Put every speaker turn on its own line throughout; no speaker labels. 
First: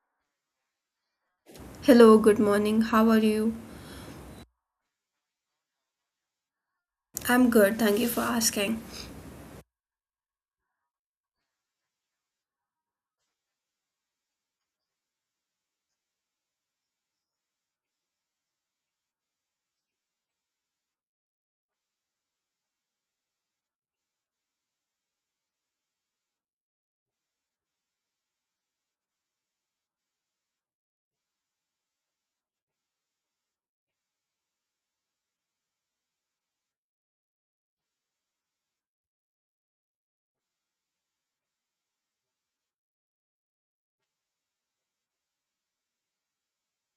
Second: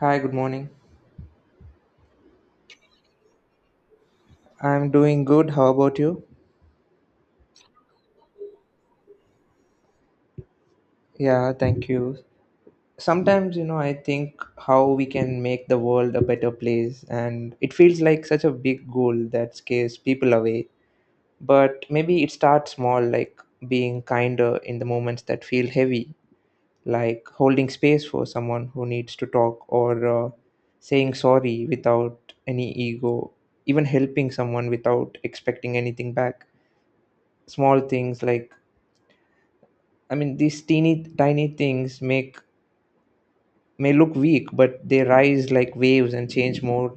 Hi, good morning.
Hello, good morning. How are you?
I'm doing good. How about you?
I'm good. Thank you for asking.
Yeah, thank you. Sometimes, you know, I think how we can make the world a better place, and it feels like such a big goal that scares people away. But maybe it starts small, like being kinder in the moments that feel heavy, like holding space for someone who needs to talk or saying sorry without any ego, even helping someone without expecting anything back. Small things like these teeny tiny things make may look weak, but they rise like waves and change more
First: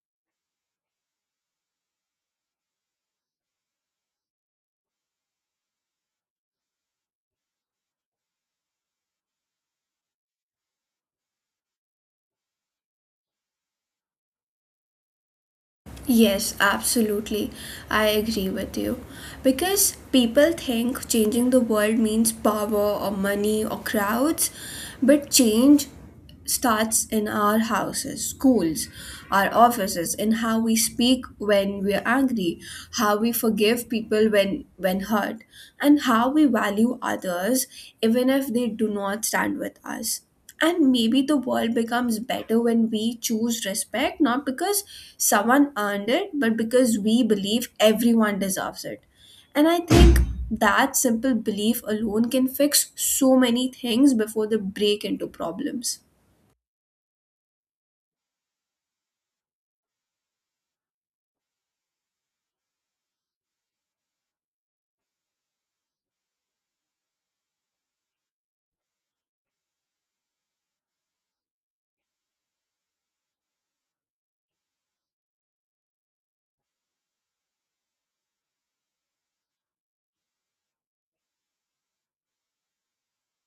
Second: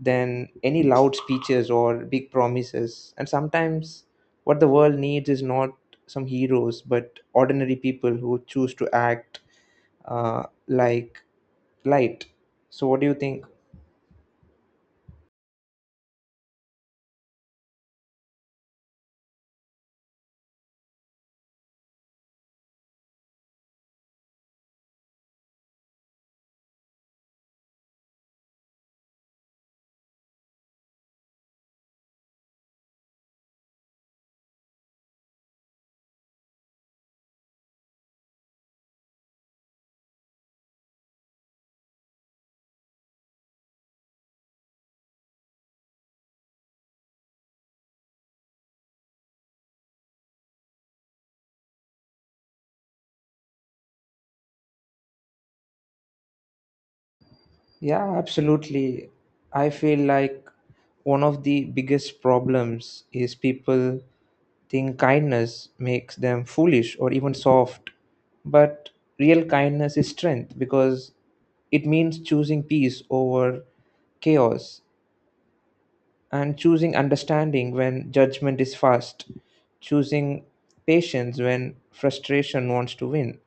than any loud speeches or big promises. And sometimes what the world needs is not some heroes, but ordinary people who choose to act like light. So, what do you think?
Yes, absolutely. I agree with you. Because people think changing the world means power or money or crowds, but change starts in our houses, schools, our offices, in how we speak when we're angry, how we forgive people when hurt, and how we value others even if they do not stand with us. And maybe the world becomes better when we choose respect not because someone earned it but because we believe everyone deserves it. And I think that simple belief alone can fix so many things before they break into problems.
Yeah, absolutely. I feel like one of the biggest problems is people think kindness makes them foolish or even soft. But real kindness is strength because it means choosing peace over chaos and choosing understanding when judgment is fast, choosing patience when frustration wants to win.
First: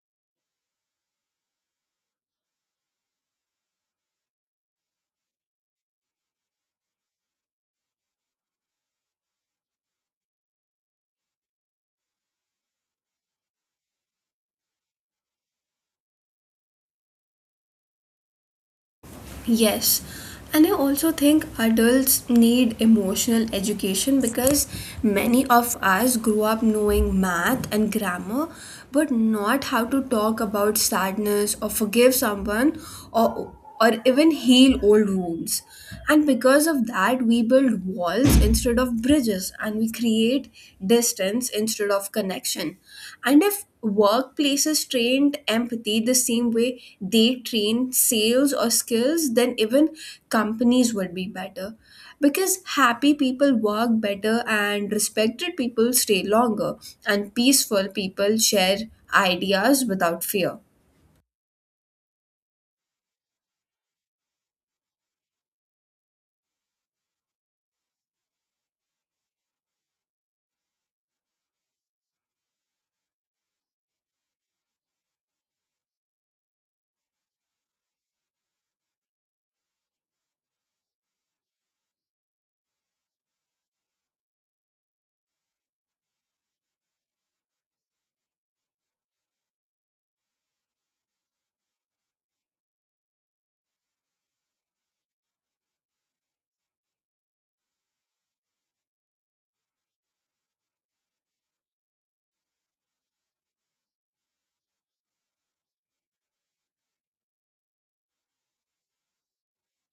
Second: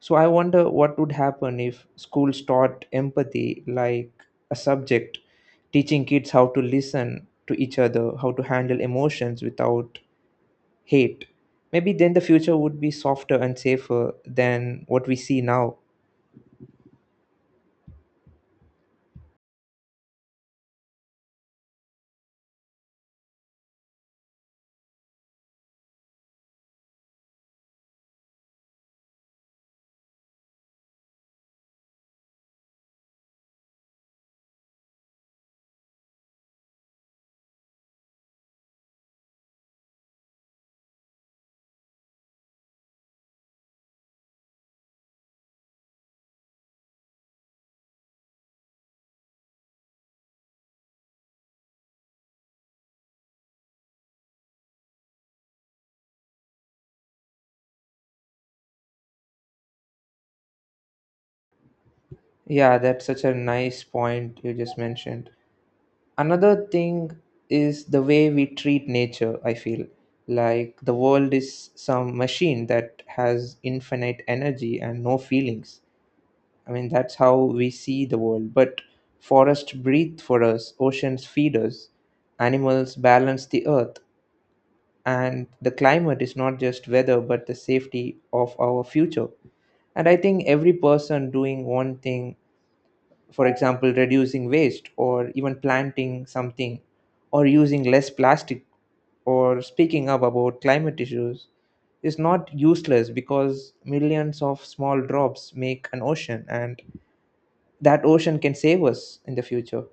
So I wonder what would happen if schools taught empathy like a subject, teaching kids how to listen to each other, how to handle emotions without hate. Maybe then the future would be softer and safer than what we see now.
Yes, and I also think adults need emotional education because many of us grew up knowing math and grammar but not how to talk about sadness or forgive someone or or even heal old wounds. And because of that, we build walls instead of bridges and we create distance instead of connection. And if workplaces trained empathy the same way they train sales or skills, then even companies would be better. Because happy people work better and respected people stay longer, and peaceful people share ideas without fear.
Yeah, that's such a nice point you just mentioned. Another thing is the way we treat nature, I feel. Like the world is some machine that has infinite energy and no feelings. I mean, that's how we see the world. But forests breathe for us, oceans feed us, animals balance the earth. And the climate is not just weather but the safety of our future. And I think every person doing one thing, for example reducing waste, or even planting something, or using less plastic, or speaking up about climate issues is not useless, because millions of small drops make an ocean and that ocean can save us in the future.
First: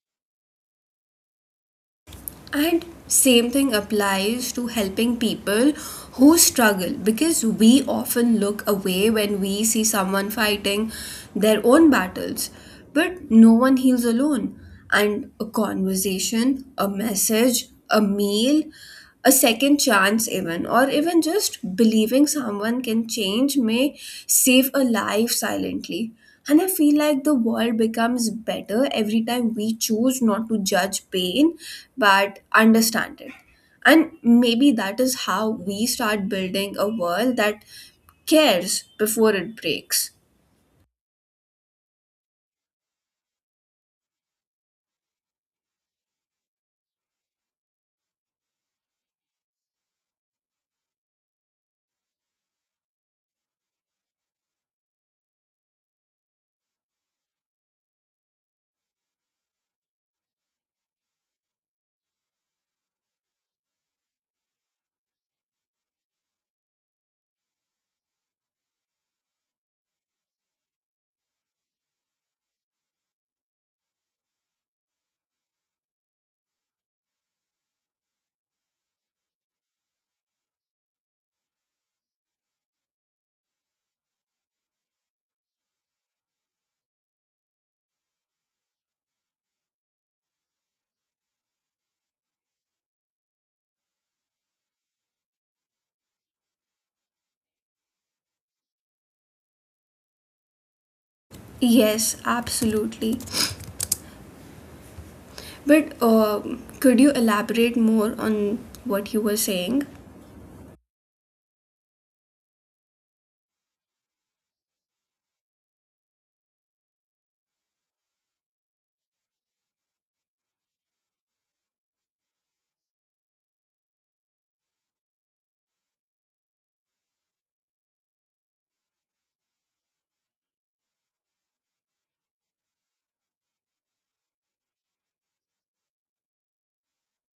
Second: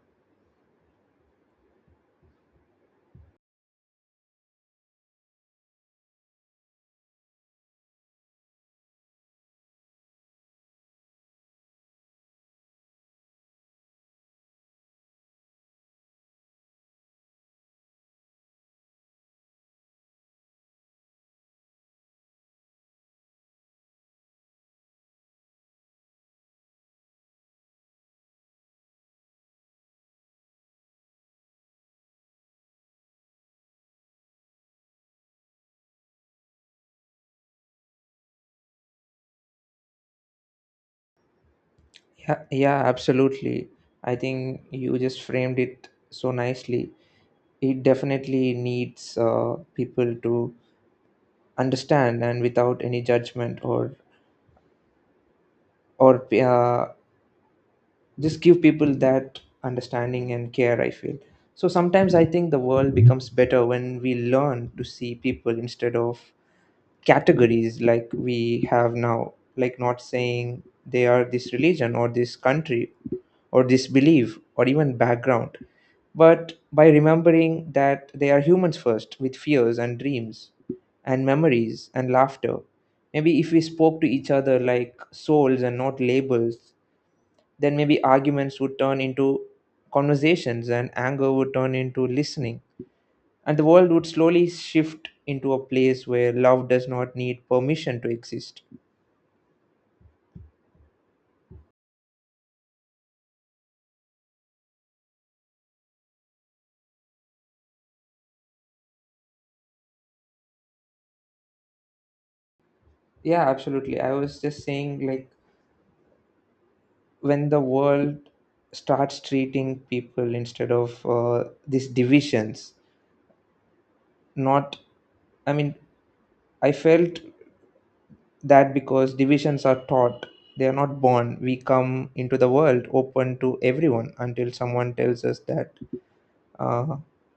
And same thing applies to helping people who struggle because we often look away when we see someone fighting their own battles. But no one heals alone. And a conversation, a message, a meal, a second chance even or even just believing someone can change may save a life silently. And I feel like the world becomes better every time we choose not to judge pain but understand it. And maybe that is how we start building a world that cares before it breaks.
Yeah, yeah, absolutely. I think you just framed it so nicely. It definitely needs people to understand and without any judgment, or just give people that understanding and care, I feel. So sometimes I think the world becomes better when we learn to see people instead of categories like we have now, like not saying they are this religion or this country or disbelief or even background, but by remembering that they are humans first with fears and dreams and memories and laughter. Maybe if we spoke to each other like souls and not labels, then maybe arguments would turn into conversations and anger would turn into listening. And the world would slowly shift into a place where love does not need permission to exist.
Yes, absolutely, but could you elaborate more on what you were saying?
Yeah, absolutely. I was just saying, like, when the world starts treating people instead of these divisions, not i mean I felt that because divisions are taught, they are not born. We come into the world open to everyone until someone tells us that uh,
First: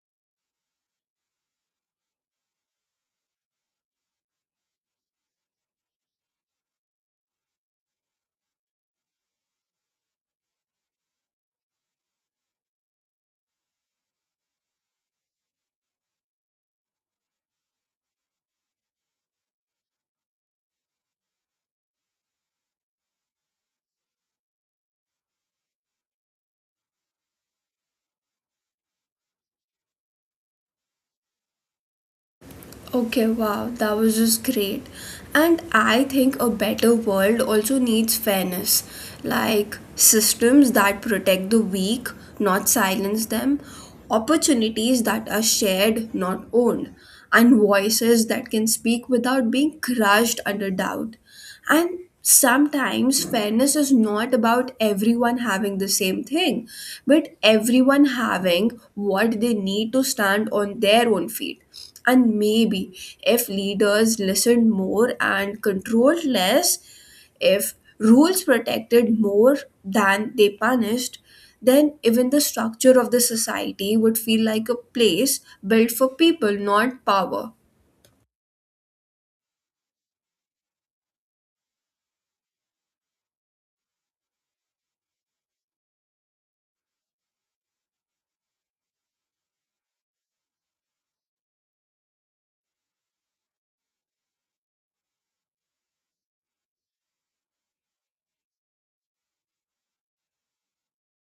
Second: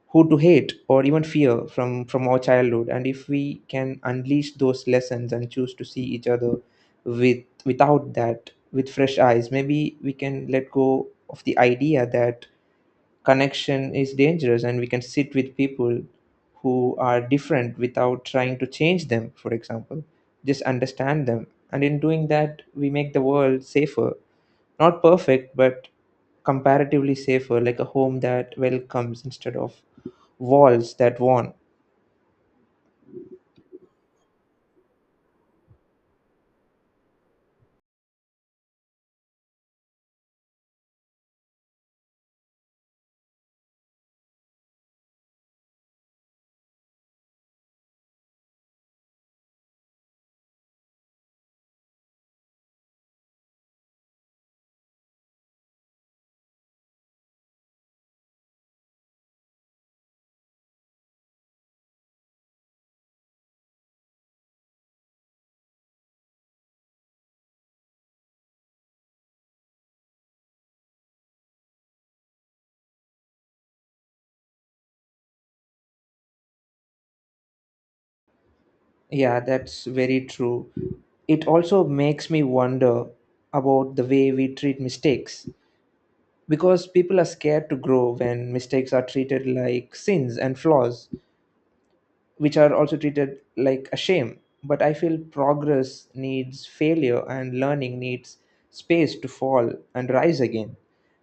who to hate or even fear from our childhood. And if we can unleash those lessons and choose to see each other with without that with fresh eyes, maybe we can let go of the idea that connection is dangerous and we can sit with people who are different without trying to change them, for example just understand them, and in doing that we make the world safer, not perfect but comparatively safer, like a home that welcomes instead of walls that warn.
Okay, wow, that was just great. And I think a better world also needs fairness, like systems that protect the weak, not silence them, opportunities that are shared, not owned, and voices that can speak without being crushed under doubt. And sometimes fairness is not about everyone having the same thing, but everyone having what they need to stand on their own feet. And maybe if leaders listened more and controlled less, if rules protected more than they punished, then even the structure of the society would feel like a place built for people, not power.
Yeah, that's very true. It also makes me wonder about the way we treat mistakes, because people are scared to grow when mistakes are treated like sins and flaws, which are also treated like a shame. But I feel progress needs failure and learning needs space to fall and rise again.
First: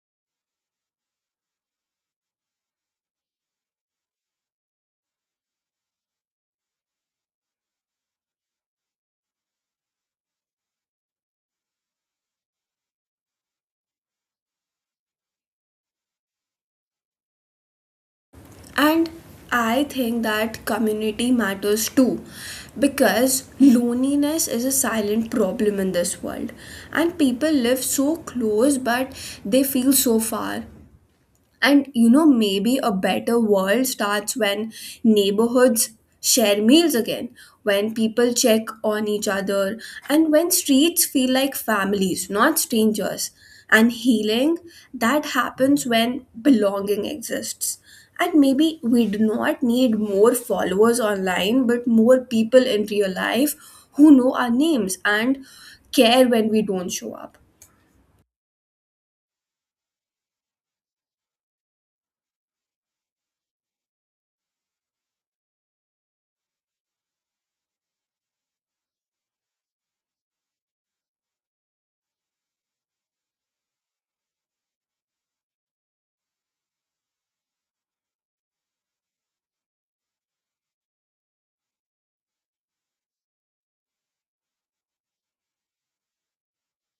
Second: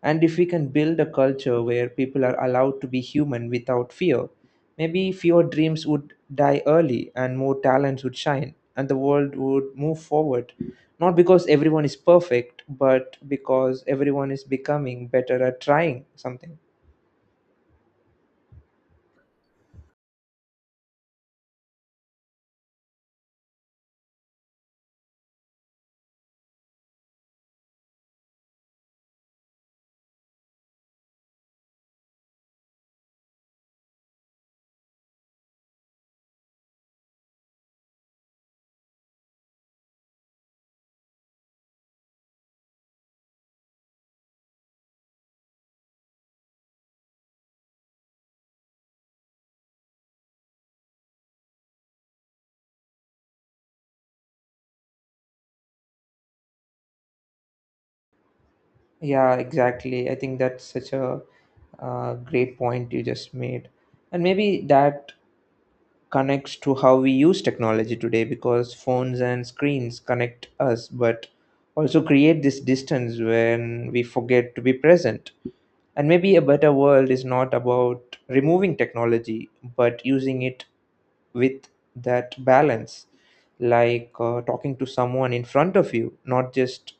And if we can build a culture where people are allowed to be human without fear, maybe fewer dreams would die early and more talents would shine and the world would move forward. Not because everyone is perfect, but because everyone is becoming better at trying something.
And I think that community matters too because loneliness is a silent problem in this world and people live so close but they feel so far. And you know, maybe a better world starts when neighborhoods share meals again, when people check on each other, and when streets feel like families, not strangers. And healing, that happens when belonging exists. And maybe we do not need more followers online, but more people in real life who know our names and care when we don't show up.
Yeah, exactly. I think that's such a great point you just made. And maybe that connects to how we use technology today, because phones and screens connect us, but also create this distance when we forget to be present. And maybe a better world is not about removing technology, but using it with that balance, like talking to someone in front of you, not just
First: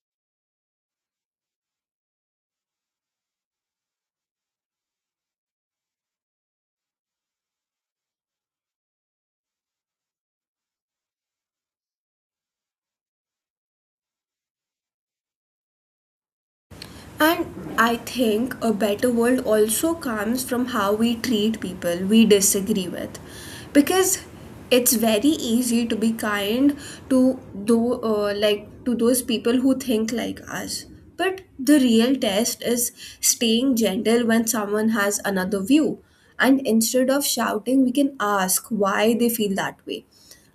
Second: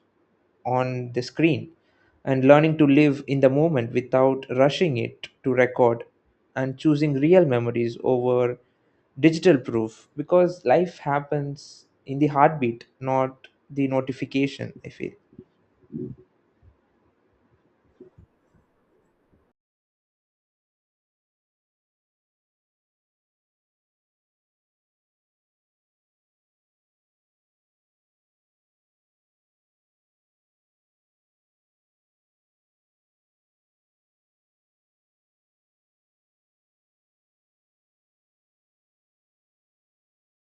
on the screen, and learning to live in the moment without rushing it to record, and choosing real memories over digital proof, because life happens in the heartbeat, not the notification, I feel.
And I think a better world also comes from how we treat people we disagree with. Because it's very easy to be kind to do like to those people who think like us. But the real test is staying gentle when someone has another view. And instead of shouting, we can ask why they feel that way.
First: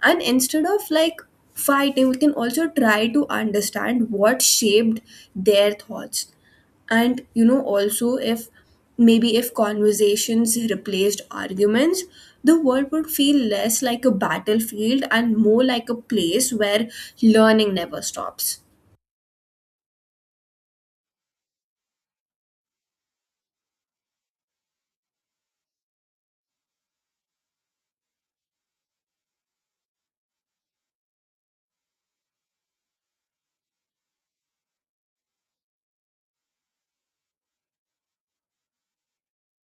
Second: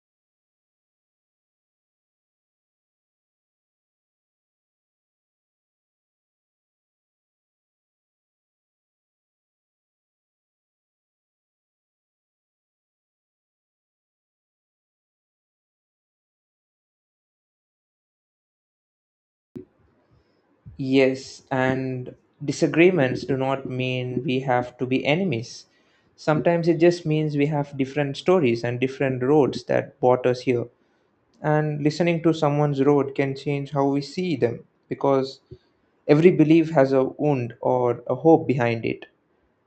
And instead of like fighting, we can also try to understand what shaped their thoughts. And you know also, if maybe if conversations replaced arguments, the world would feel less like a battlefield and more like a place where learning never stops.
Yes, and disagreements do not mean we have to be enemies. Sometimes it just means we have different stories and different roads that brought us here, and listening to someone's road can change how we see them, because every belief has a wound or a hope behind it.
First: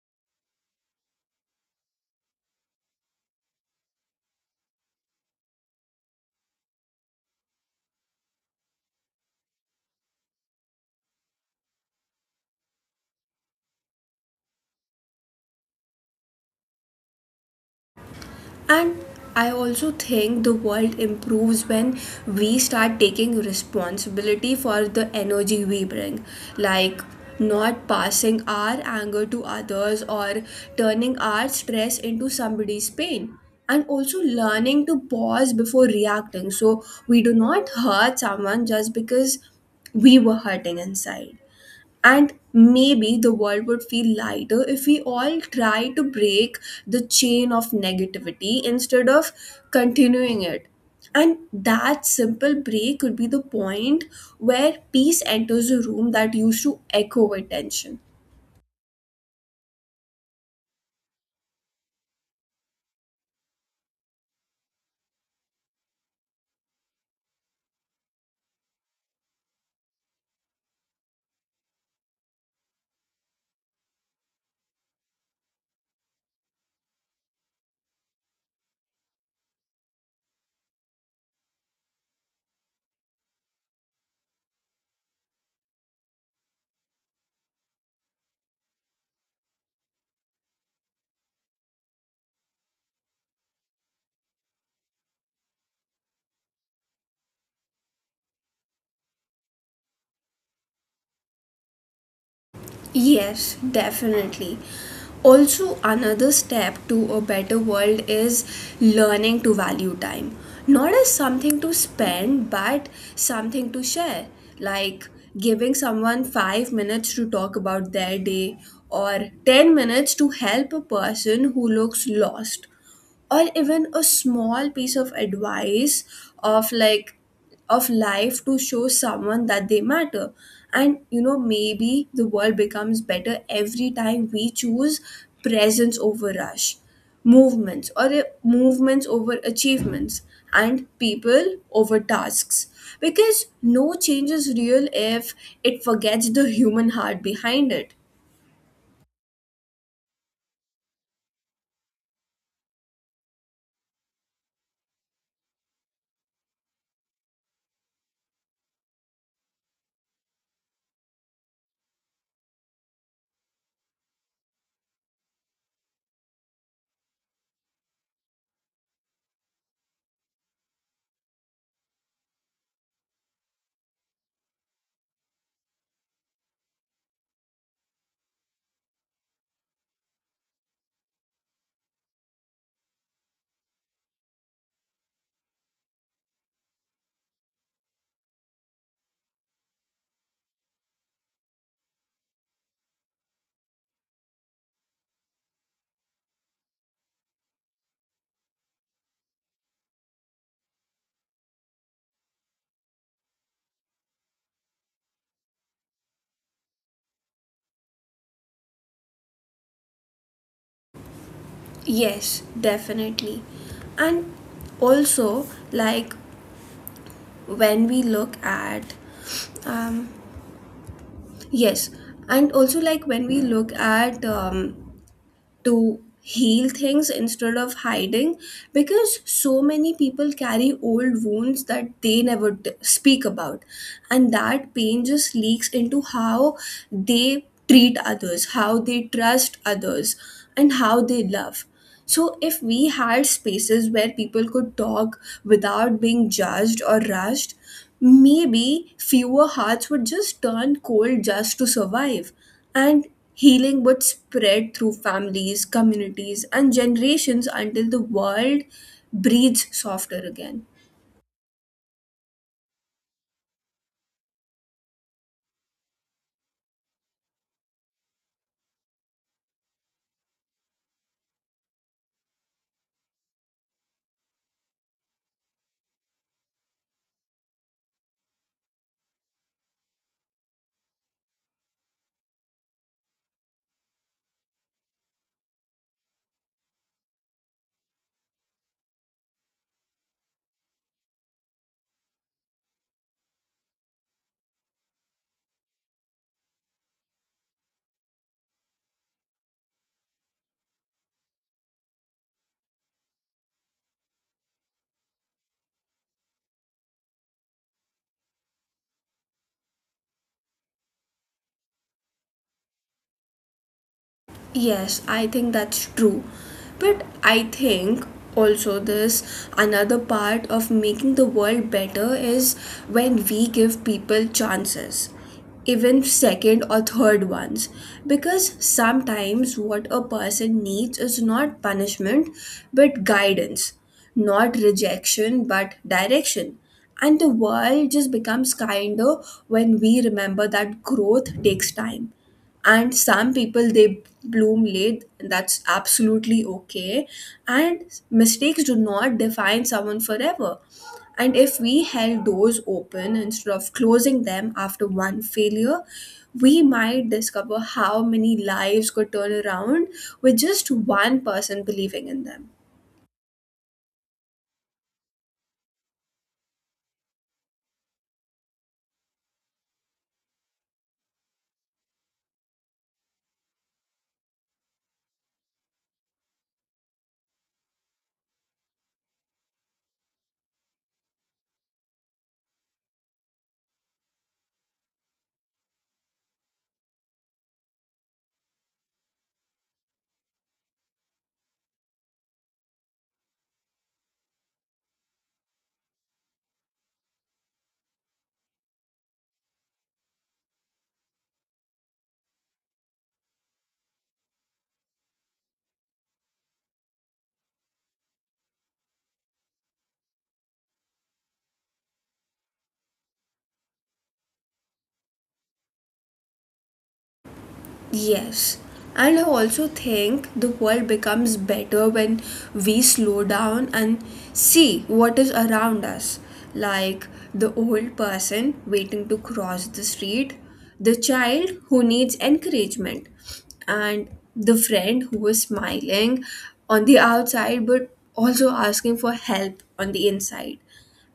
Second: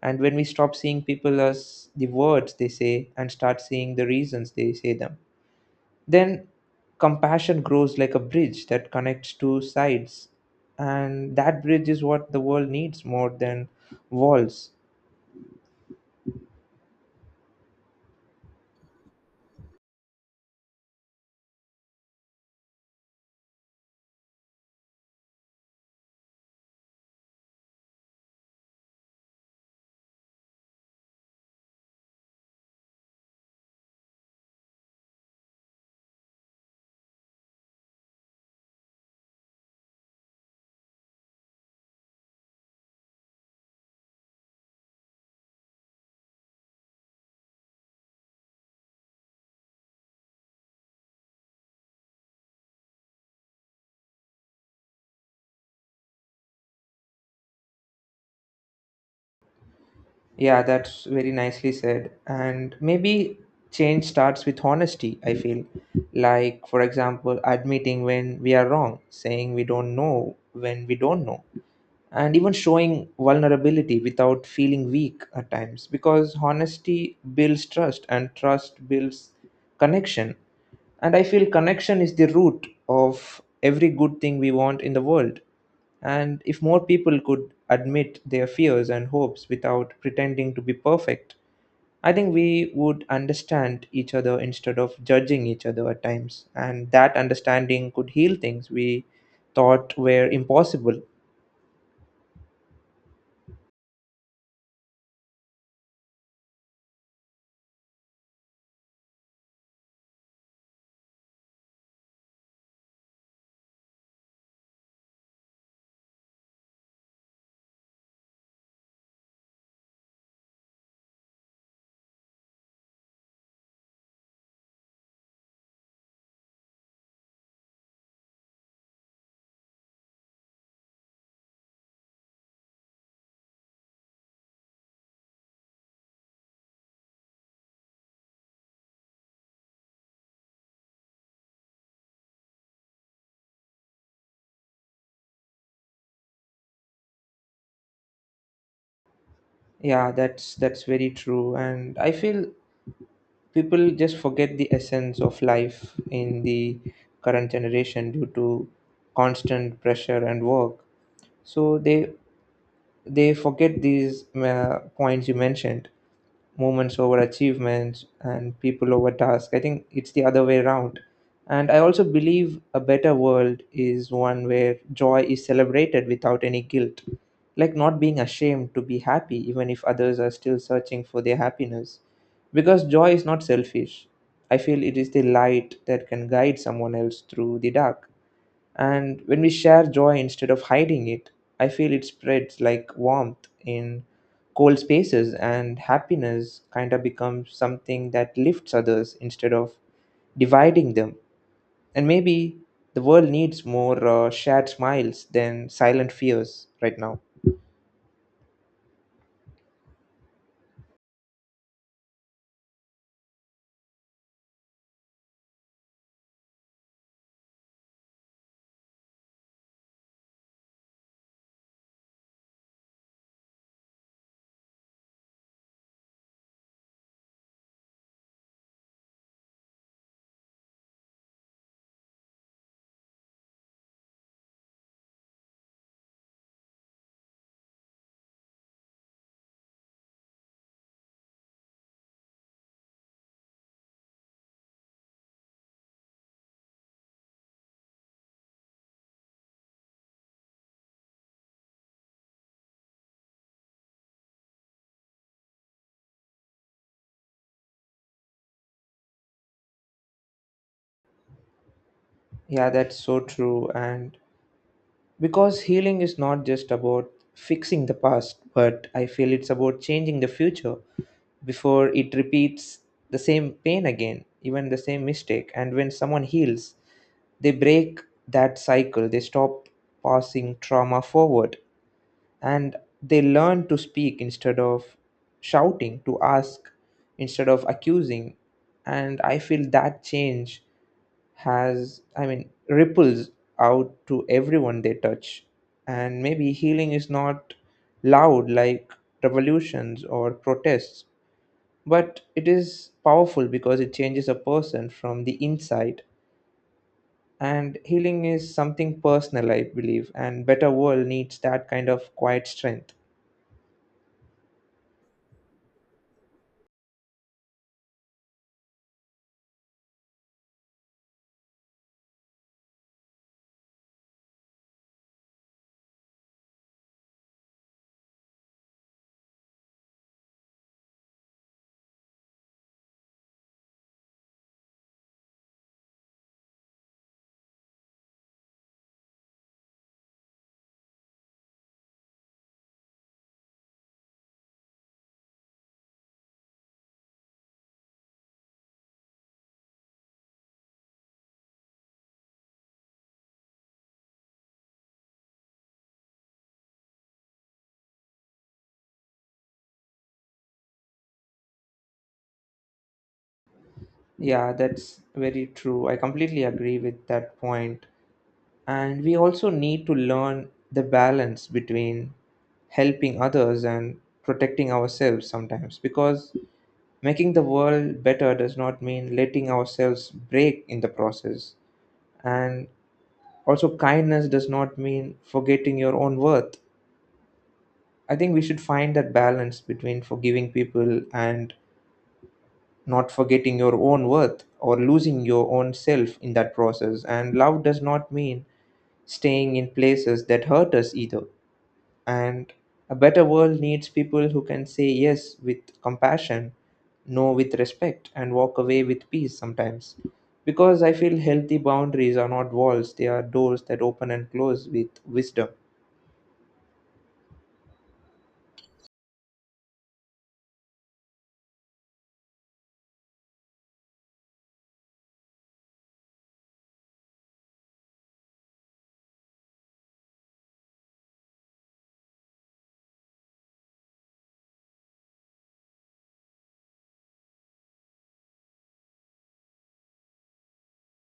And when we stop seeing people as the words they say and start seeing the reasons they say them, then compassion grows like a bridge that connects two sides, and that bridge is what the world needs more than walls.
And I also think the world improves when we start taking responsibility for the energy we bring, like not passing our anger to others or turning our stress into somebody's pain. And also learning to pause before reacting so we do not hurt someone just because we were hurting inside. And maybe the world would feel lighter if we all try to break the chain of negativity instead of continuing it. And that simple break could be the point where peace enters a room that used to echo with tension.
Yeah, that's very nicely said. And maybe change starts with honesty, I feel. Like, for example, admitting when we are wrong, saying we don't know when we don't know, and even showing vulnerability without feeling weak at times, because honesty builds trust and trust builds connection. And I feel connection is the root of every good thing we want in the world. And if more people could admit their fears and hopes without pretending to be perfect, I think we would understand each other instead of judging each other at times, and that understanding could heal things we thought were impossible.
Yes, definitely. Also, another step to a better world is learning to value time. Not as something to spend, but something to share. Like giving someone 5 minutes to talk about their day or 10 minutes to help a person who looks lost or even a small piece of advice of like of life to show someone that they matter. And you know, maybe the world becomes better every time we choose presence over rush, movements or movements over achievements and people over tasks, because no change is real if it forgets the human heart behind it.
Yeah, that's very true, and I feel people just forget the essence of life in the current generation due to constant pressure and work. So they forget these points you mentioned, moments over achievements and people over tasks. I think it's the other way around. And I also believe a better world is one where joy is celebrated without any guilt, like not being ashamed to be happy, even if others are still searching for their happiness. Because joy is not selfish. I feel it is the light that can guide someone else through the dark. And when we share joy instead of hiding it, I feel it spreads like warmth in cold spaces, and happiness kind of becomes something that lifts others instead of dividing them. And maybe the world needs more shared smiles than silent fears right now.
Yes, definitely. And also, like, when we look at um, yes, and also like when we look at to heal things instead of hiding, because so many people carry old wounds that they never speak about, and that pain just leaks into how they treat others, how they trust others, and how they love. So if we had spaces where people could talk without being judged or rushed, maybe fewer hearts would just turn cold just to survive, and healing would spread through families, communities, and generations until the world breathes softer again.
Yeah, that's so true. And because healing is not just about fixing the past, but I feel it's about changing the future before it repeats the same pain again, even the same mistake. And when someone heals, they break that cycle, they stop passing trauma forward, and they learn to speak instead of shouting, to ask instead of accusing. And I feel that change has ripples out to everyone they touch. And maybe healing is not loud like revolutions or protests, but it is powerful because it changes a person from the inside. And healing is something personal, I believe, and better world needs that kind of quiet strength.
Yes, I think that's true. But I think also this another part of making the world better is when we give people chances, even second or third ones. Because sometimes what a person needs is not punishment but guidance, not rejection but direction. And the world just becomes kinder when we remember that growth takes time and some people they bloom late, that's absolutely okay. And mistakes do not define someone forever. And if we held doors open instead of closing them after one failure, we might discover how many lives could turn around with just one person believing in them.
Yeah, that's very true, I completely agree with that point. And we also need to learn the balance between helping others and protecting ourselves sometimes, because making the world better does not mean letting ourselves break in the process. And also, kindness does not mean forgetting your own worth. I think we should find that balance between forgiving people and not forgetting your own worth or losing your own self in that process. And love does not mean staying in places that hurt us either. And a better world needs people who can say yes with compassion, no with respect, and walk away with peace sometimes. Because I feel healthy boundaries are not walls, they are doors that open and close with wisdom.
Yes. And I also think the world becomes better when we slow down and see what is around us. Like the old person waiting to cross the street, the child who needs encouragement, and the friend who is smiling on the outside but also asking for help on the inside.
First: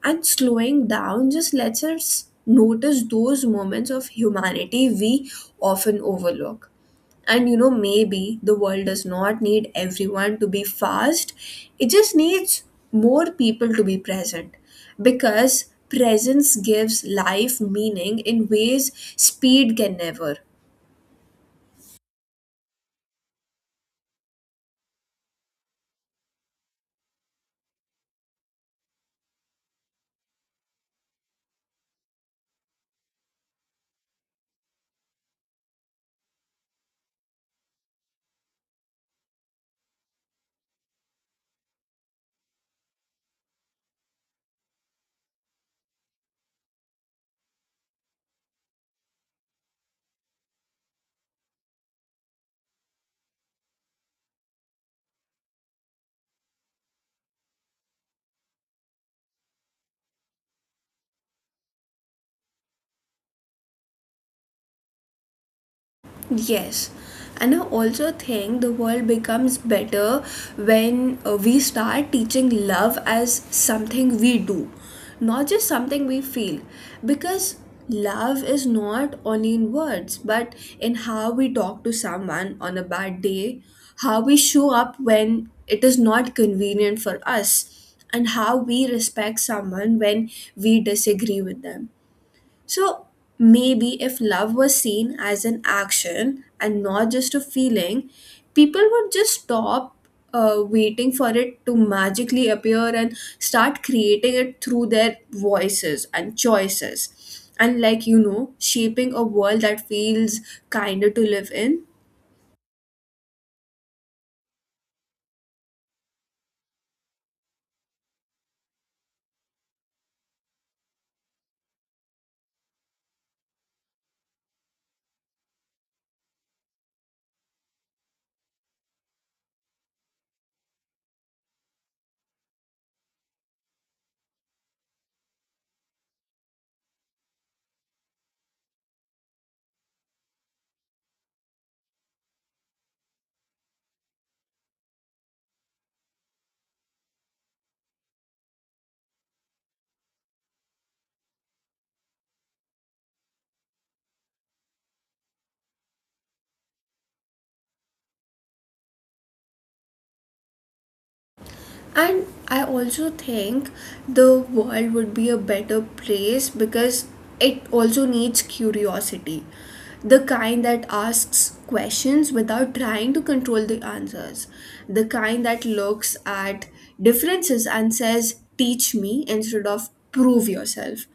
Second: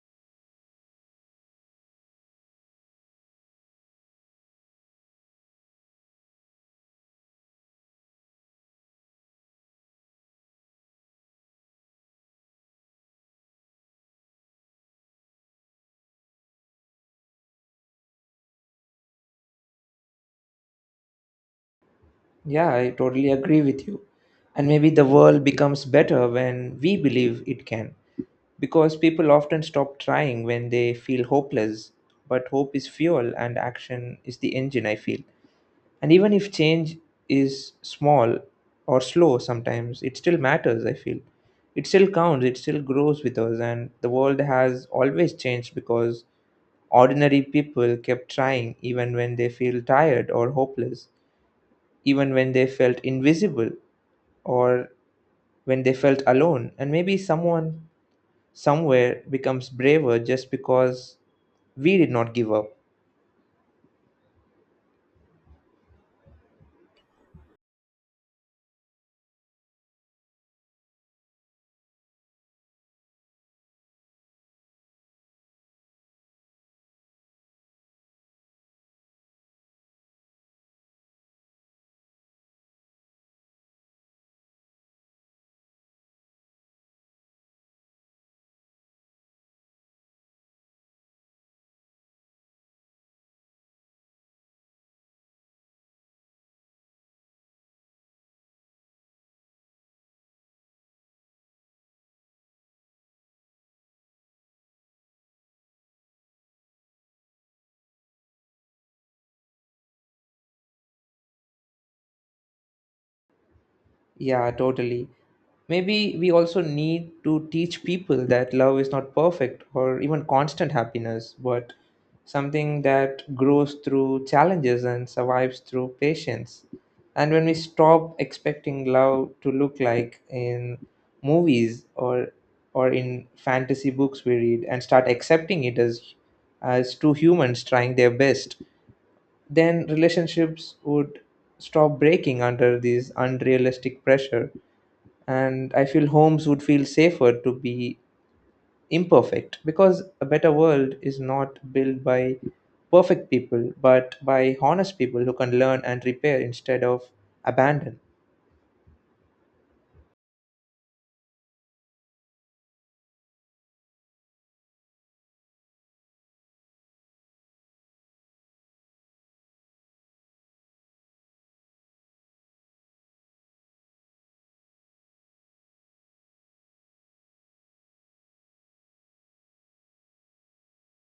And slowing down just lets us notice those moments of humanity we often overlook. And you know, maybe the world does not need everyone to be fast, it just needs more people to be present because presence gives life meaning in ways speed can never.
Yeah, I totally agree with you. And maybe the world becomes better when we believe it can. Because people often stop trying when they feel hopeless, but hope is fuel and action is the engine, I feel. And even if change is small or slow, sometimes it still matters, I feel. It still counts, it still grows with us, and the world has always changed because ordinary people kept trying even when they feel tired or hopeless, even when they felt invisible or when they felt alone. And maybe someone somewhere becomes braver just because we did not give up.
Yes, and I also think the world becomes better when we start teaching love as something we do, not just something we feel. Because love is not only in words, but in how we talk to someone on a bad day, how we show up when it is not convenient for us, and how we respect someone when we disagree with them. So maybe if love was seen as an action and not just a feeling, people would just stop waiting for it to magically appear and start creating it through their voices and choices. And, like you know, shaping a world that feels kinder to live in.
Yeah, totally. Maybe we also need to teach people that love is not perfect or even constant happiness, but something that grows through challenges and survives through patience. And when we stop expecting love to look like in movies or in fantasy books we read and start accepting it as two humans trying their best, then relationships would stop breaking under this unrealistic pressure, and I feel homes would feel safer to be imperfect, because a better world is not built by perfect people but by honest people who can learn and repair instead of abandon.
And I also think the world would be a better place because it also needs curiosity. The kind that asks questions without trying to control the answers. The kind that looks at differences and says, teach me instead of prove yourself.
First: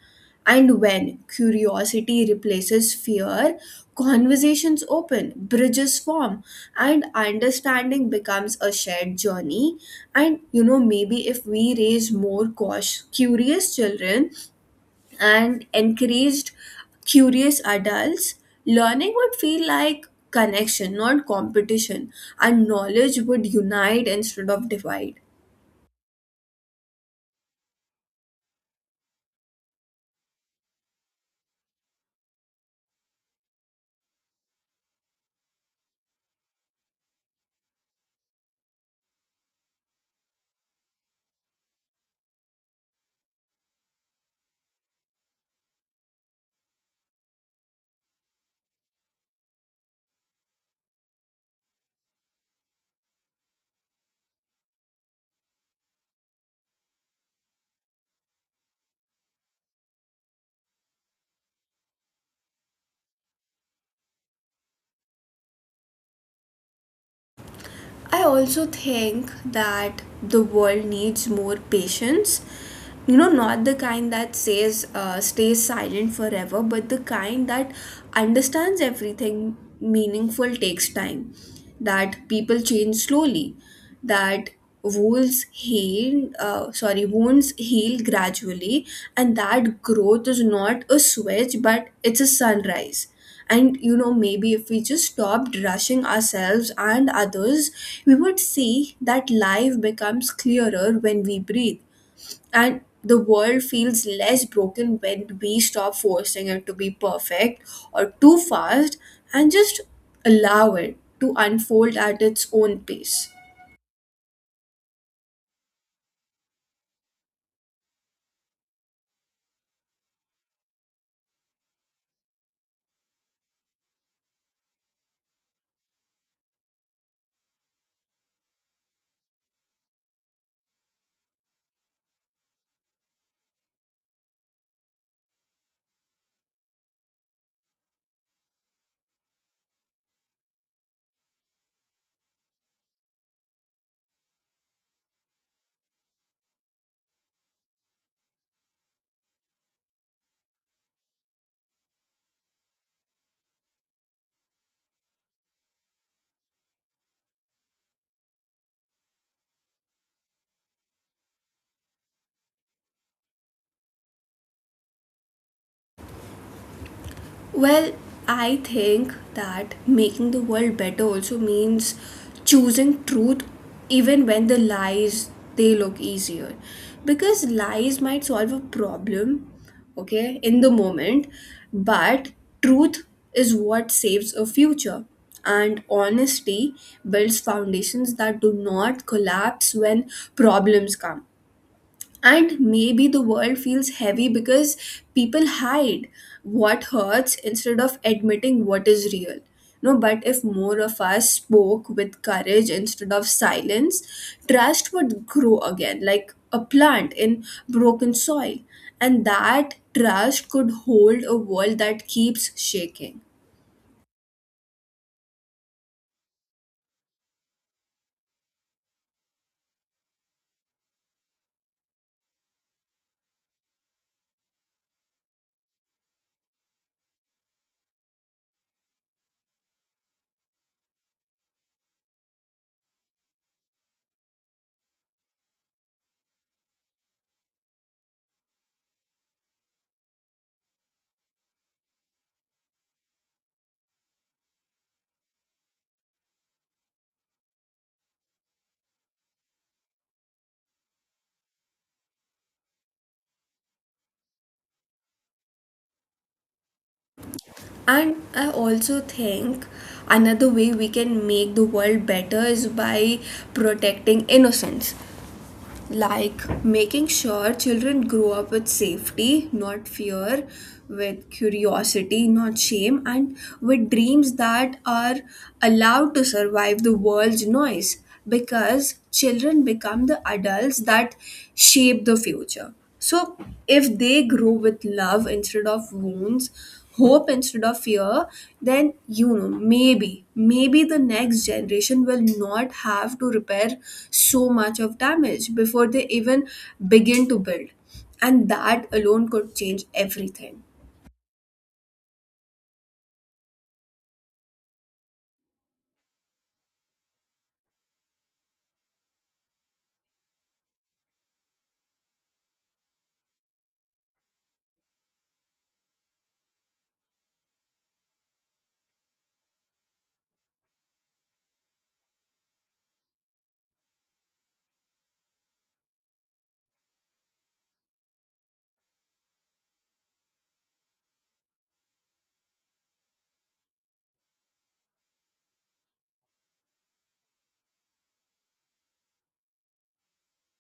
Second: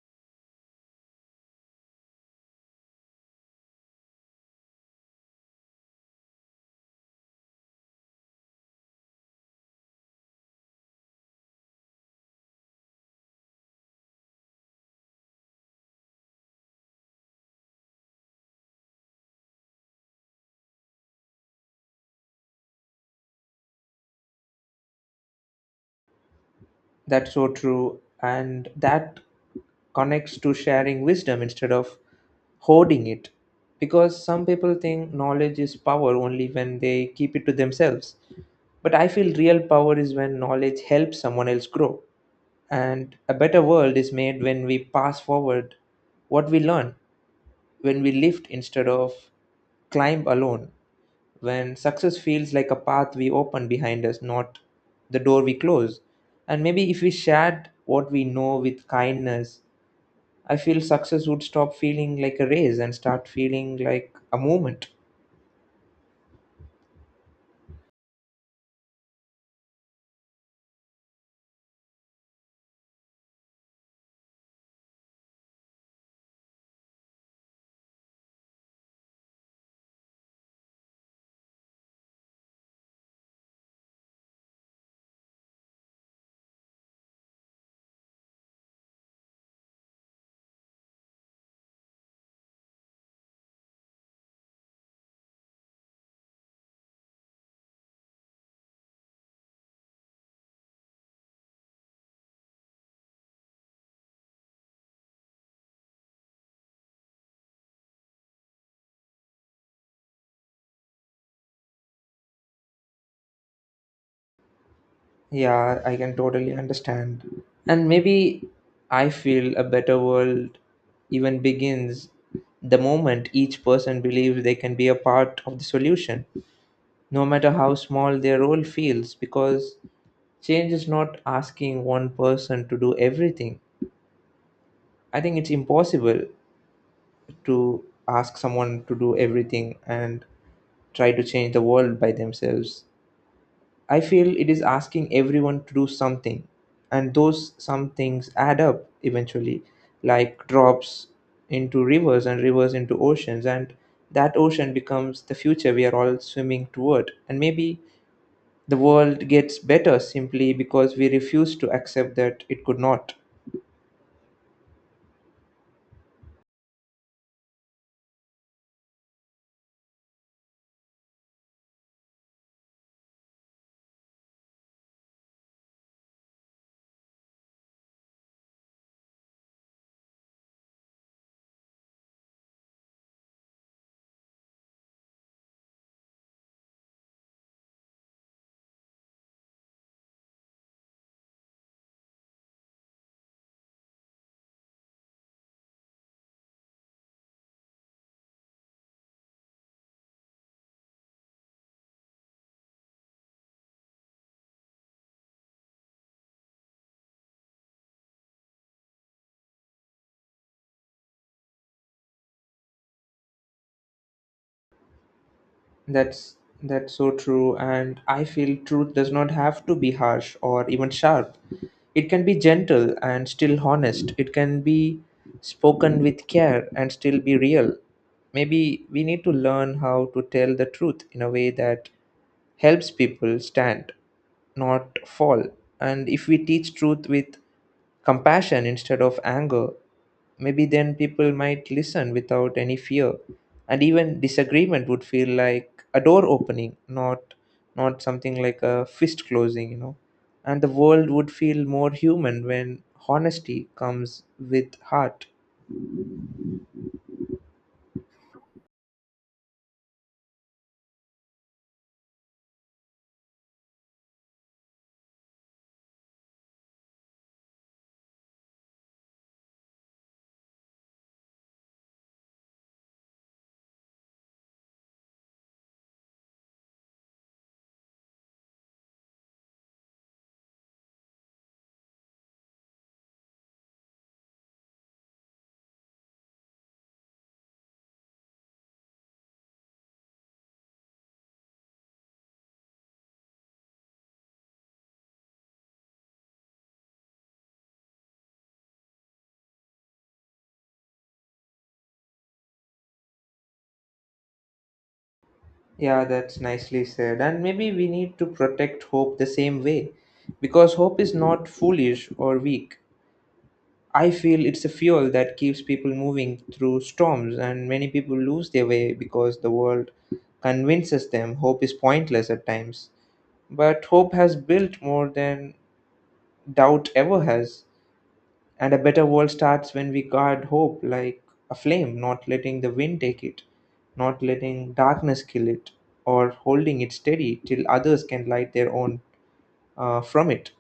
And when curiosity replaces fear, conversations open, bridges form, and understanding becomes a shared journey. And you know, maybe if we raise more cautious, curious children and encouraged curious adults, learning would feel like connection, not competition, and knowledge would unite instead of divide.
That's so true, and that connects to sharing wisdom instead of hoarding it, because some people think knowledge is power only when they keep it to themselves, but I feel real power is when knowledge helps someone else grow. And a better world is made when we pass forward what we learn, when we lift instead of climb alone, when success feels like a path we open behind us, not the door we close. And maybe if we shared what we know with kindness, I feel success would stop feeling like a race and start feeling like a movement.
I also think that the world needs more patience. You know, not the kind that says stays silent forever, but the kind that understands everything meaningful takes time. That people change slowly. That wounds heal gradually, and that growth is not a switch, but it's a sunrise. And you know, maybe if we just stopped rushing ourselves and others, we would see that life becomes clearer when we breathe, and the world feels less broken when we stop forcing it to be perfect or too fast, and just allow it to unfold at its own pace.
Yeah, I can totally understand. And maybe I feel a better world even begins the moment each person believes they can be a part of the solution, no matter how small their role feels, because change is not asking one person to do everything. I think it's impossible to ask someone to do everything and try to change the world by themselves. I feel it is asking everyone to do something, and those some things add up eventually, like drops into rivers and rivers into oceans, and that ocean becomes the future we are all swimming toward. And maybe the world gets better simply because we refuse to accept that it could not.
Well, I think that making the world better also means choosing truth even when the lies they look easier, because lies might solve a problem okay in the moment, but truth is what saves a future. And honesty builds foundations that do not collapse when problems come. And maybe the world feels heavy because people hide what hurts instead of admitting what is real. No, but if more of us spoke with courage instead of silence, trust would grow again like a plant in broken soil. And that trust could hold a world that keeps shaking.
That's that's so true, and I feel truth does not have to be harsh or even sharp. It can be gentle and still honest. It can be spoken with care and still be real. Maybe we need to learn how to tell the truth in a way that helps people stand, not fall. And if we teach truth with compassion instead of anger, maybe then people might listen without any fear. And even disagreement would feel like a door opening, not something like a fist closing, you know. And the world would feel more human when honesty comes with heart.
And I also think another way we can make the world better is by protecting innocence, like making sure children grow up with safety, not fear, with curiosity, not shame, and with dreams that are allowed to survive the world's noise, because children become the adults that shape the future. So, if they grow with love instead of wounds, hope instead of fear, then you know, maybe the next generation will not have to repair so much of damage before they even begin to build. And that alone could change everything.
Yeah, that's nicely said. And maybe we need to protect hope the same way, because hope is not foolish or weak. I feel it's a fuel that keeps people moving through storms, and many people lose their way because the world convinces them hope is pointless at times. But hope has built more than doubt ever has. And a better world starts when we guard hope like a flame, not letting the wind take it, not letting darkness kill it, or holding it steady till others can light their own from it.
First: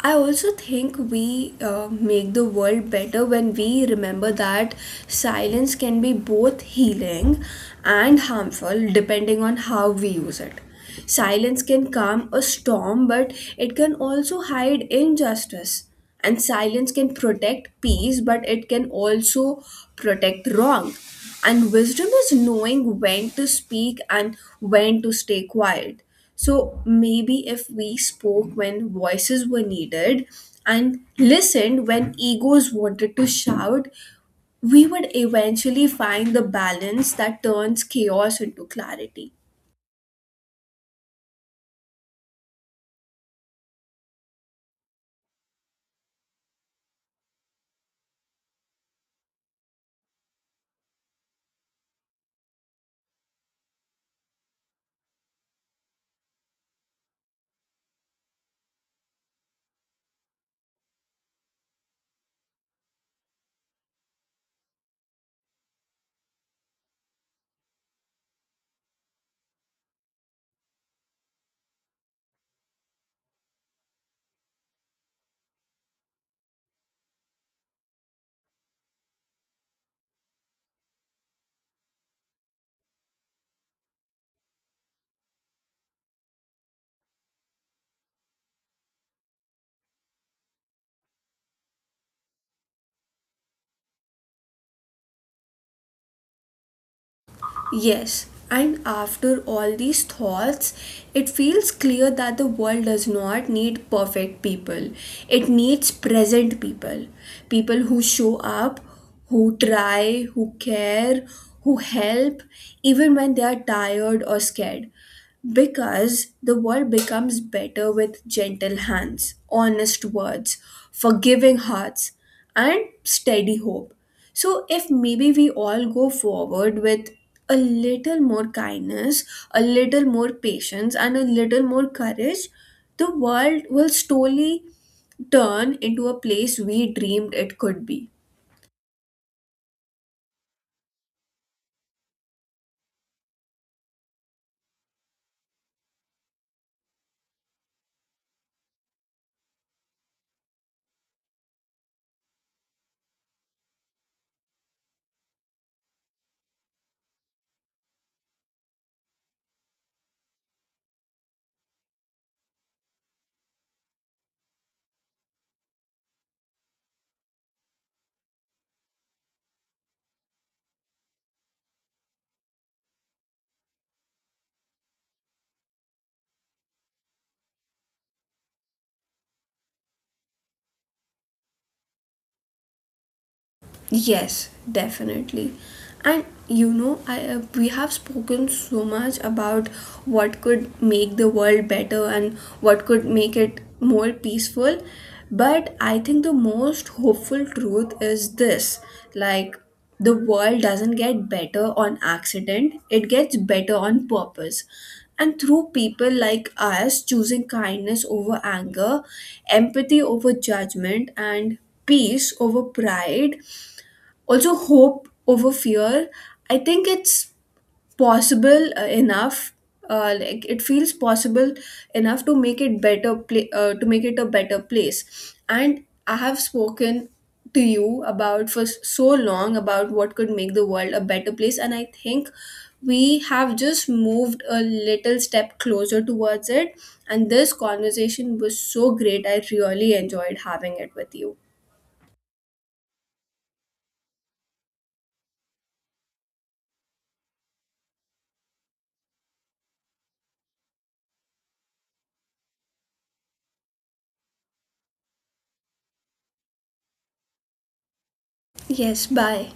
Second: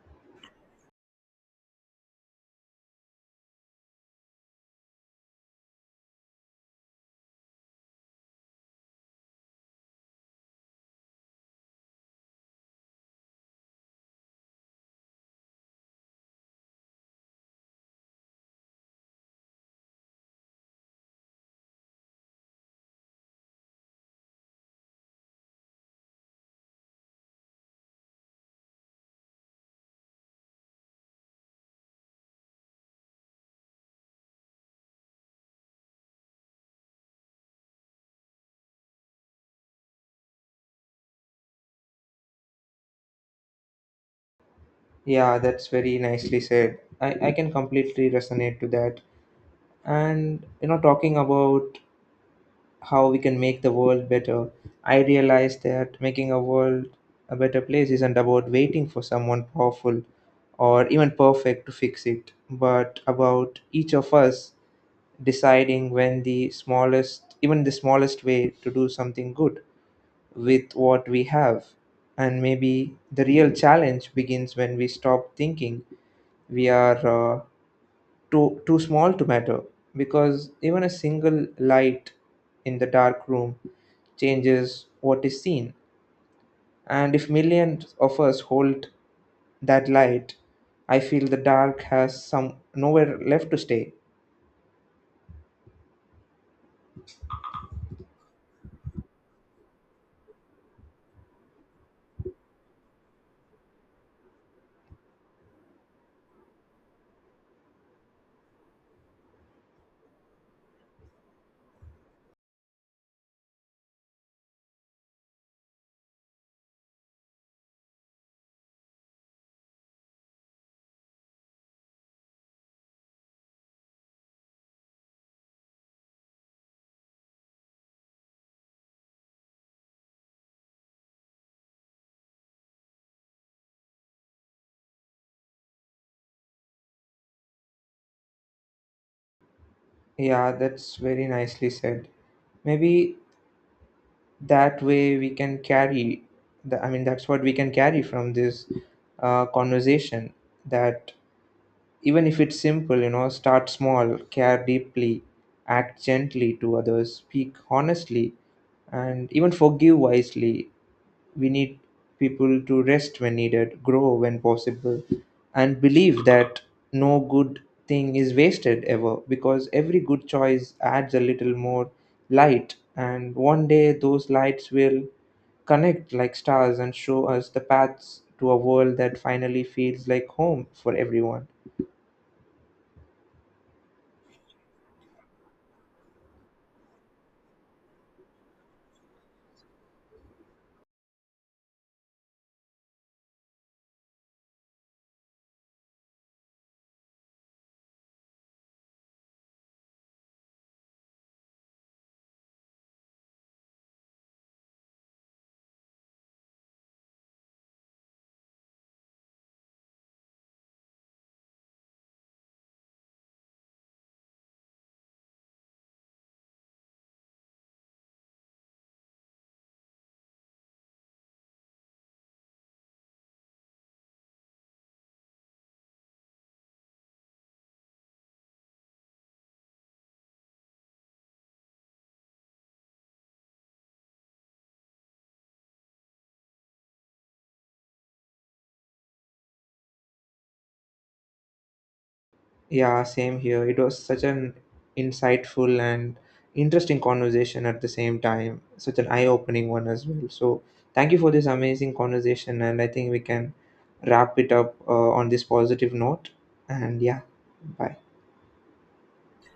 I also think we make the world better when we remember that silence can be both healing and harmful depending on how we use it. Silence can calm a storm, but it can also hide injustice. And silence can protect peace, but it can also protect wrong. And wisdom is knowing when to speak and when to stay quiet. So maybe if we spoke when voices were needed and listened when egos wanted to shout, we would eventually find the balance that turns chaos into clarity.
Yeah, that's very nicely said. I can completely resonate to that. And you know, talking about how we can make the world better, I realized that making a world a better place isn't about waiting for someone powerful or even perfect to fix it, but about each of us deciding when the smallest, even the smallest way to do something good with what we have. And maybe the real challenge begins when we stop thinking we are. Uh, too small to matter, because even a single light in the dark room changes what is seen. And if millions of us hold that light, I feel the dark has some nowhere left to stay.
Yes, and after all these thoughts, it feels clear that the world does not need perfect people. It needs present people. People who show up, who try, who care, who help, even when they are tired or scared. Because the world becomes better with gentle hands, honest words, forgiving hearts, and steady hope. So, if maybe we all go forward with a little more kindness, a little more patience, and a little more courage, the world will slowly turn into a place we dreamed it could be.
Yeah, that's very nicely said. Maybe that way we can carry that's what we can carry from this conversation, that even if it's simple, you know, start small, care deeply, act gently to others, speak honestly, and even forgive wisely. We need people to rest when needed, grow when possible, and believe that no good thing is wasted ever, because every good choice adds a little more light, and one day those lights will connect like stars and show us the paths to a world that finally feels like home for everyone.
Yes, definitely. And you know, I we have spoken so much about what could make the world better and what could make it more peaceful, but I think the most hopeful truth is this, like the world doesn't get better on accident, it gets better on purpose. And through people like us choosing kindness over anger, empathy over judgment, and peace over pride, also hope over fear. I think it's possible enough like it feels possible enough to make it to make it a better place. And I have spoken to you about for so long about what could make the world a better place, and I think we have just moved a little step closer towards it. And this conversation was so great, I really enjoyed having it with you.
Yeah, same here. It was such an insightful and interesting conversation at the same time, such an eye-opening one as well. So thank you for this amazing conversation, and I think we can wrap it up on this positive note. And yeah, bye.
Yes, bye.